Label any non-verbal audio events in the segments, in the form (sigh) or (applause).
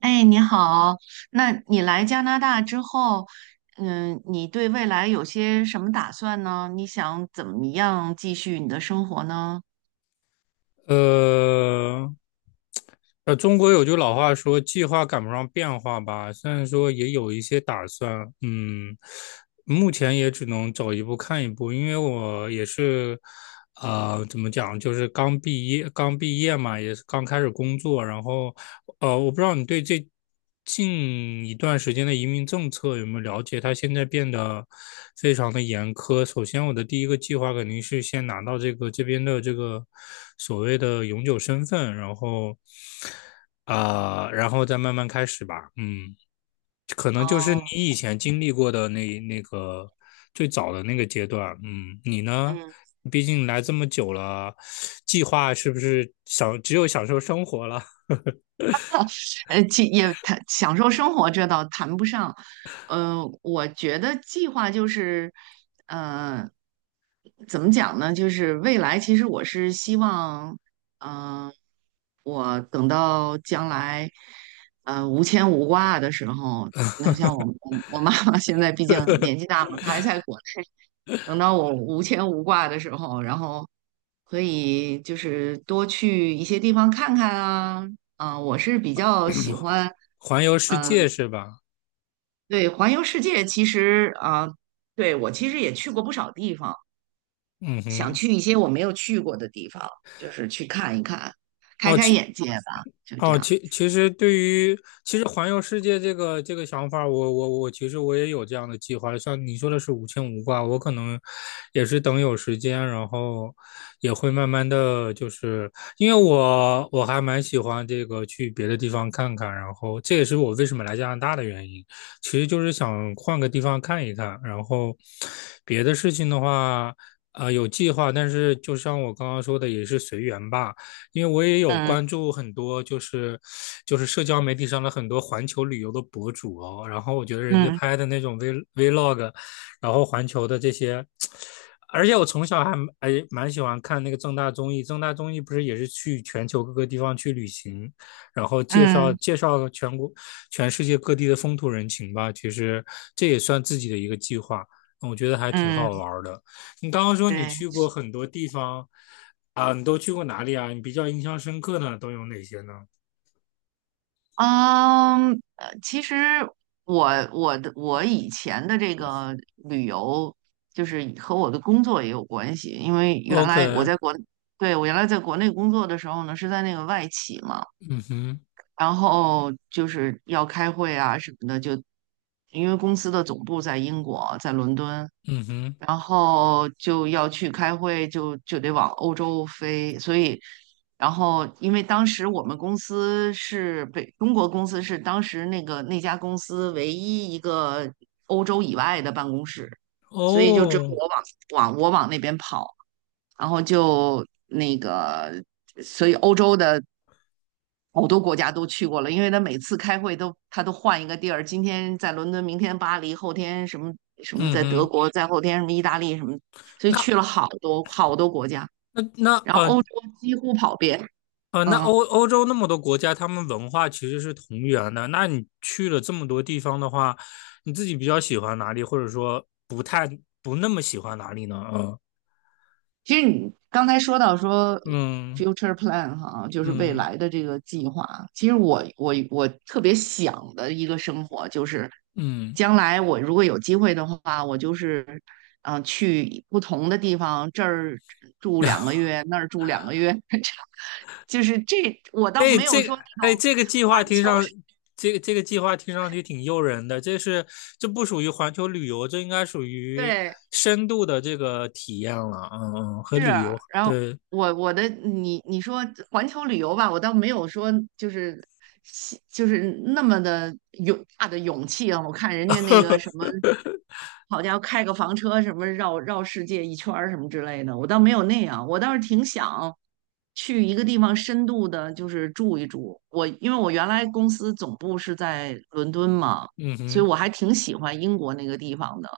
哎，你好。那你来加拿大之后，你对未来有些什么打算呢？你想怎么样继续你的生活呢？呃，中国有句老话说"计划赶不上变化"吧，虽然说也有一些打算，目前也只能走一步看一步，因为我也是，怎么讲，就是刚毕业，刚毕业嘛，也是刚开始工作，然后我不知道你对这近一段时间的移民政策有没有了解？它现在变得非常的严苛。首先，我的第一个计划肯定是先拿到这个这边的这个所谓的永久身份，然后，再慢慢开始吧。嗯，可能就是你哦。以前经历过的那个最早的那个阶段。嗯，你呢？嗯。毕竟来这么久了，计划是不是只有享受生活了？其也谈享受生活，这倒谈不上。我觉得计划就是，呃，怎么讲呢？就是未来，其实我是希望，嗯、我等到将来，无牵无挂的时候，那像我妈妈现在毕竟年纪大嘛，她还在国内。等到我无牵无挂的时候，然后可以就是多去一些地方看看啊。啊，我是比较喜欢，(clears throat) 环游世界嗯、是吧？对，环游世界其实啊、对，我其实也去过不少地方，嗯想哼。去一些我没有去过的地方，就是去看一看，开哦，开其眼界吧，就这哦，样。其其实对于其实环游世界这个想法儿我我我其实我也有这样的计划。像你说的是无牵无挂，我可能也是等有时间，然后也会慢慢的就是，因为我还蛮喜欢这个去别的地方看看，然后这也是我为什么来加拿大的原因，其实就是想换个地方看一看，然后别的事情的话，有计划，但是就像我刚刚说的，也是随缘吧。因为我也有嗯关注很多，就是社交媒体上的很多环球旅游的博主哦，然后我觉得人家嗯拍的那种 vlog,然后环球的这些，而且我从小还蛮喜欢看那个正大综艺，正大综艺不是也是去全球各个地方去旅行，然后介绍嗯介绍全世界各地的风土人情吧，其实这也算自己的一个计划。我觉得还挺嗯，好玩的。你刚刚说你对。去过很多地方，啊，你都去过哪里啊？你比较印象深刻的都有哪些呢嗯，其实我我以前的这个旅游，就是和我的工作也有关系，因为原来我？OK。在国，对，我原来在国内工作的时候呢，是在那个外企嘛，嗯哼。然后就是要开会啊什么的，就因为公司的总部在英国，在伦敦，嗯哼。然后就要去开会，就得往欧洲飞。所以，然后因为当时我们公司是北中国公司是当时那个那家公司唯一一个欧洲以外的办公室，所以就只有哦。我我往那边跑，然后就那个，所以欧洲的好多国家都去过了，因为他每次开会他都换一个地儿，今天在伦敦，明天巴黎，后天什么什么嗯在德哼。国，再后天什么意大利什么，所以那去了好多好多国家，那那然后呃欧洲几乎跑遍。呃，那嗯，欧欧洲那么多国家，他们文化其实是同源的。那你去了这么多地方的话，你自己比较喜欢哪里，或者说不那么喜欢哪里呢？嗯其实你刚才说到 嗯 future plan 哈，就是未嗯来的这个计划。其实我特别想的一个生活就是，嗯。将来我如果有机会的话，我就是去不同的地方，这儿住嗯 (laughs) 两个月，那儿住两个月，(laughs) 这样就是我倒哎，没有这个说那哎，种这个计划环听球上，式。这个计划听上去挺诱人的。这不属于环球旅游，这应该属于对，深度的这个体验了。嗯嗯，和是。旅游然后对。我我的你说环球旅游吧，我倒没有说就是那么的勇大的勇气啊。我看人家那个什么，好家伙，开个房车什么绕绕世界一圈儿什么之类的，我倒没有那样。我倒是挺想去一个地方深度的，就是住一住。因为我原来公司总部是在伦敦嘛，嗯所以哼。我还挺喜欢英国那个地方的。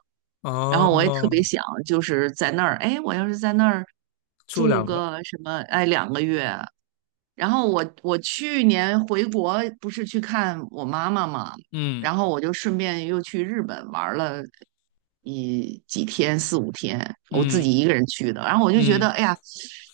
然后我也特哦，别想，就是在那儿，哎，我要是在那儿住住两个，个什么，哎，两个月，然后我去年回国不是去看我妈妈嘛，嗯然后我就顺便又去日本玩了一几天四五天，我自己嗯一个人去的。然后我就觉得，嗯哎呀，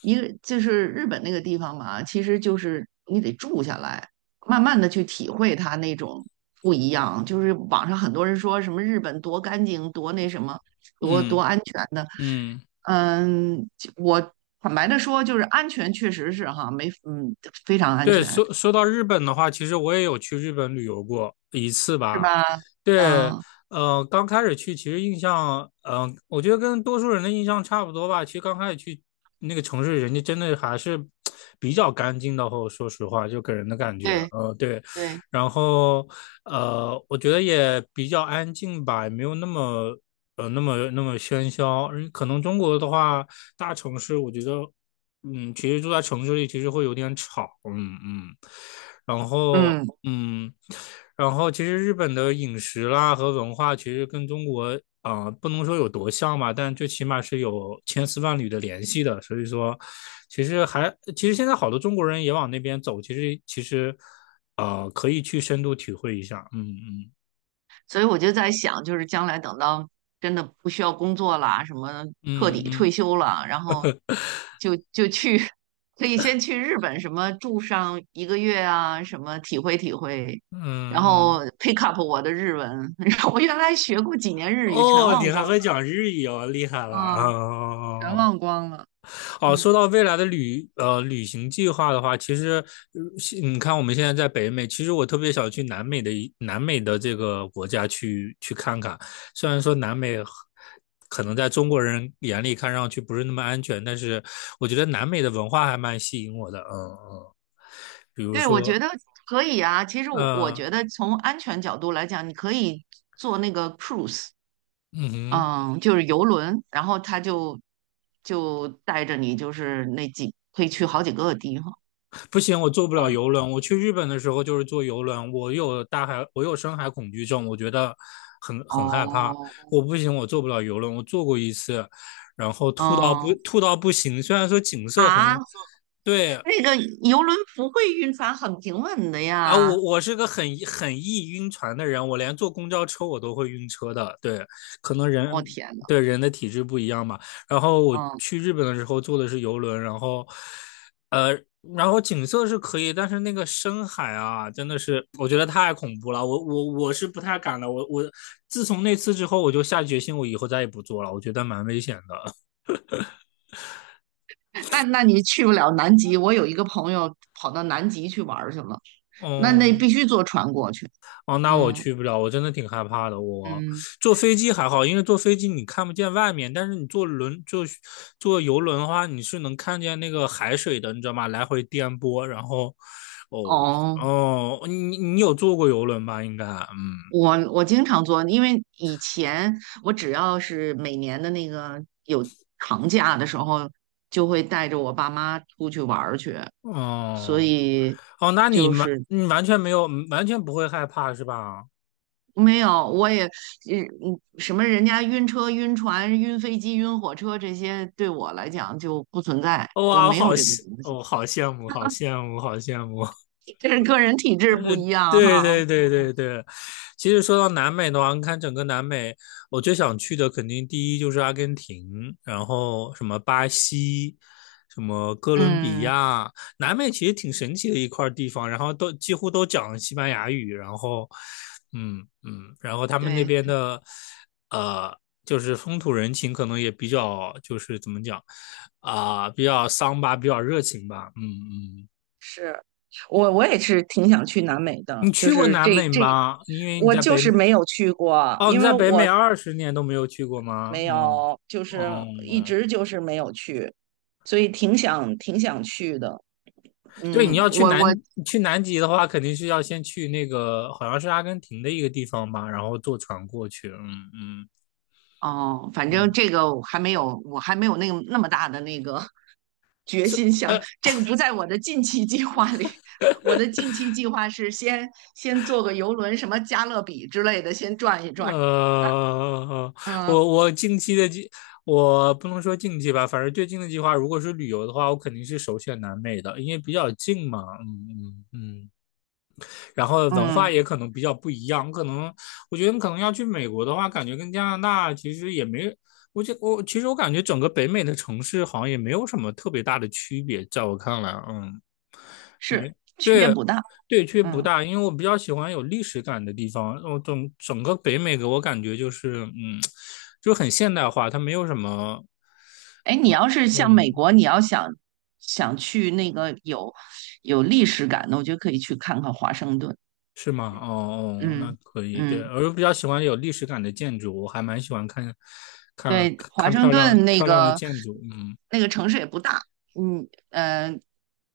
一个就是日本那个地方嘛，其实就是你得住下来，慢慢的去体会它那种不一样。就是网上很多人说什么日本多干净，多那什么，多嗯安全的。嗯，嗯，我坦白的说，就是安全确实是哈，没嗯非常安对，全。说到日本的话，其实我也有去日本旅游过一次是吧。吧？对，嗯，刚开始去，其实印象，我觉得跟多数人的印象差不多吧。其实刚开始去那个城市，人家真的还是比较干净的。后说实话，就给人的感觉，对对。对，然后，我觉得也比较安静吧，也没有那么，那么喧嚣。嗯可能中国的话，大城市，我觉得其实住在城市里其实会有点吵。嗯嗯，然后嗯，嗯，然后其实日本的饮食啦和文化其实跟中国不能说有多像吧，但最起码是有千丝万缕的联系的，所以说其实还其实现在好多中国人也往那边走，其实可以去深度体会一下。嗯嗯所以我就在想，就是将来等到真的不需要工作啦，什么彻嗯底嗯退休了，然后就去，(laughs) 可以先去日本什么住上1个月啊，什么体会体会，然嗯嗯，后 pick up 我的日文，(laughs) 然后我原来学过几年日语全哦，忘你还光会了讲日语哦，厉害了啊！哦啊，全哦哦。忘光了。哦，嗯。说到未来的旅行计划的话，其实呃是你看我们现在在北美，其实我特别想去南美的这个国家去看看。虽然说南美可能在中国人眼里看上去不是那么安全，但是我觉得南美的文化还蛮吸引我的。嗯嗯，比如对，我说，觉得可以啊。其实我嗯。觉得从安全角度来讲，你可以坐那个 cruise，嗯哼。嗯，就是游轮，然后他就带着你，就是那可以去好几个地方。不行，我坐不我了游轮。我去日本的时候就是坐游轮，我有大海，我有深海恐惧症，我觉得很害怕。哦，我不行，我坐不了游轮。我坐过一次，然后嗯吐到不行。虽然说景色很啊，对。那个游轮不会晕船，很平稳的啊，呀。我是个很易晕船的人，我连坐公交车我都会晕车的。对，可能人天呐，对人的体质不一样嘛。然后我嗯，去日本的时候坐的是游轮，然后呃，然后景色是可以，但是那个深海啊，真的是我觉得太恐怖了。我是不太敢的。我自从那次之后，我就下决心，我以后再也不坐了。我觉得蛮危险的。那你去不了南极。我有一个朋友跑到南极去玩儿去了，那嗯。必须坐船过去。哦，那我嗯去不了，我真的挺害怕的。我嗯，坐飞机还好，因为坐飞机你看不见外面，但是你坐游轮的话，你是能看见那个海水的，你知道吗？来回颠簸，然后，哦。哦。哦，你有坐过游轮吧？应该。嗯。我经常做，因为以前我只要是每年的那个有长假的时候，就会带着我爸妈出去玩儿去，所哦以哦，那你就完是你完全没有，完全不会害怕是吧？没有，我也什么人家晕车、晕船、晕飞机、晕火车这些，对我来讲就不存在，哦我哇，我没好有这个羡，东西。我、好羡慕，好羡慕，好羡慕。(laughs) 这是个人体质不一样对哈。对对对对，其实说到南美的话，你看整个南美，我最想去的肯定第一就是阿根廷，然后什么巴西，什么哥伦比嗯，嗯亚，南美其实挺神奇的一块地方，然后几乎都讲西班牙语，然后，嗯嗯，然后他们那对，边的，呃，就是风土人情可能也比较，就是怎么讲，比较桑巴，比较热情吧。嗯嗯。是，我也是挺想去南美的，你就去过是南这美这，吗？因为你我在就北是美。没有去过，哦，你因为在北美我20年都没有去过吗？没嗯。有，就哦。是一嗯，直就是没有去，所以挺想挺想去的。对，你嗯，要去南南极的话，肯定是要先去那个好像是阿根廷的一个地方吧，然后坐船过去。嗯嗯哦，反正嗯，这个我还没有，我还没有那个那么大的那个 (laughs) 决是心想，呃这个不在我的近期计划里。我的近期计划是先坐个游轮，什么加勒比之类的，先转一转。(laughs) 呃，嗯我我近期的计，我不能说近期吧，反正最近的计划，如果是旅游的话，我肯定是首选南美的，因为比较近嘛。嗯嗯嗯，然后文化嗯。也可能比较不一样。我觉得可能要去美国的话，感觉跟加拿大其实也没，我觉我其实我感觉整个北美的城市好像也没有什么特别大的区别，在我看来，嗯，没是区别对。不大。对，区别不嗯，大，因为我比较喜欢有历史感的地方。我整个北美给我感觉就是，嗯，就很现代化，它没有什么。哎，你要是像美嗯，国，你要想去那个有历史感的，我觉得可以去看看华盛顿。是吗？哦。哦，那嗯可以。对，嗯，我比较喜欢有历史感的建筑，我还蛮喜欢看对，华看盛漂亮顿那的个建筑。嗯。那个城市也不大。嗯呃，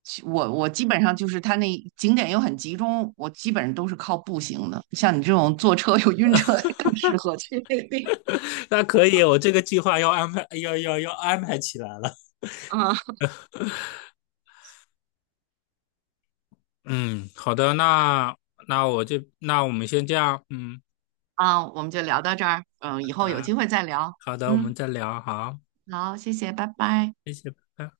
我基本上就是它那景点又很集中，我基本上都是靠步行的。像你这种坐车又晕车，更适合去那个地 (laughs) 那可以，我这个计划要安排，要要要安排起来了。方啊。嗯，好的，那那我就那我们先这样。嗯，啊，我们就聊到这儿。嗯，以后有机会再聊。好的，我们嗯，再聊。好，好，谢谢，拜拜。谢谢，拜拜。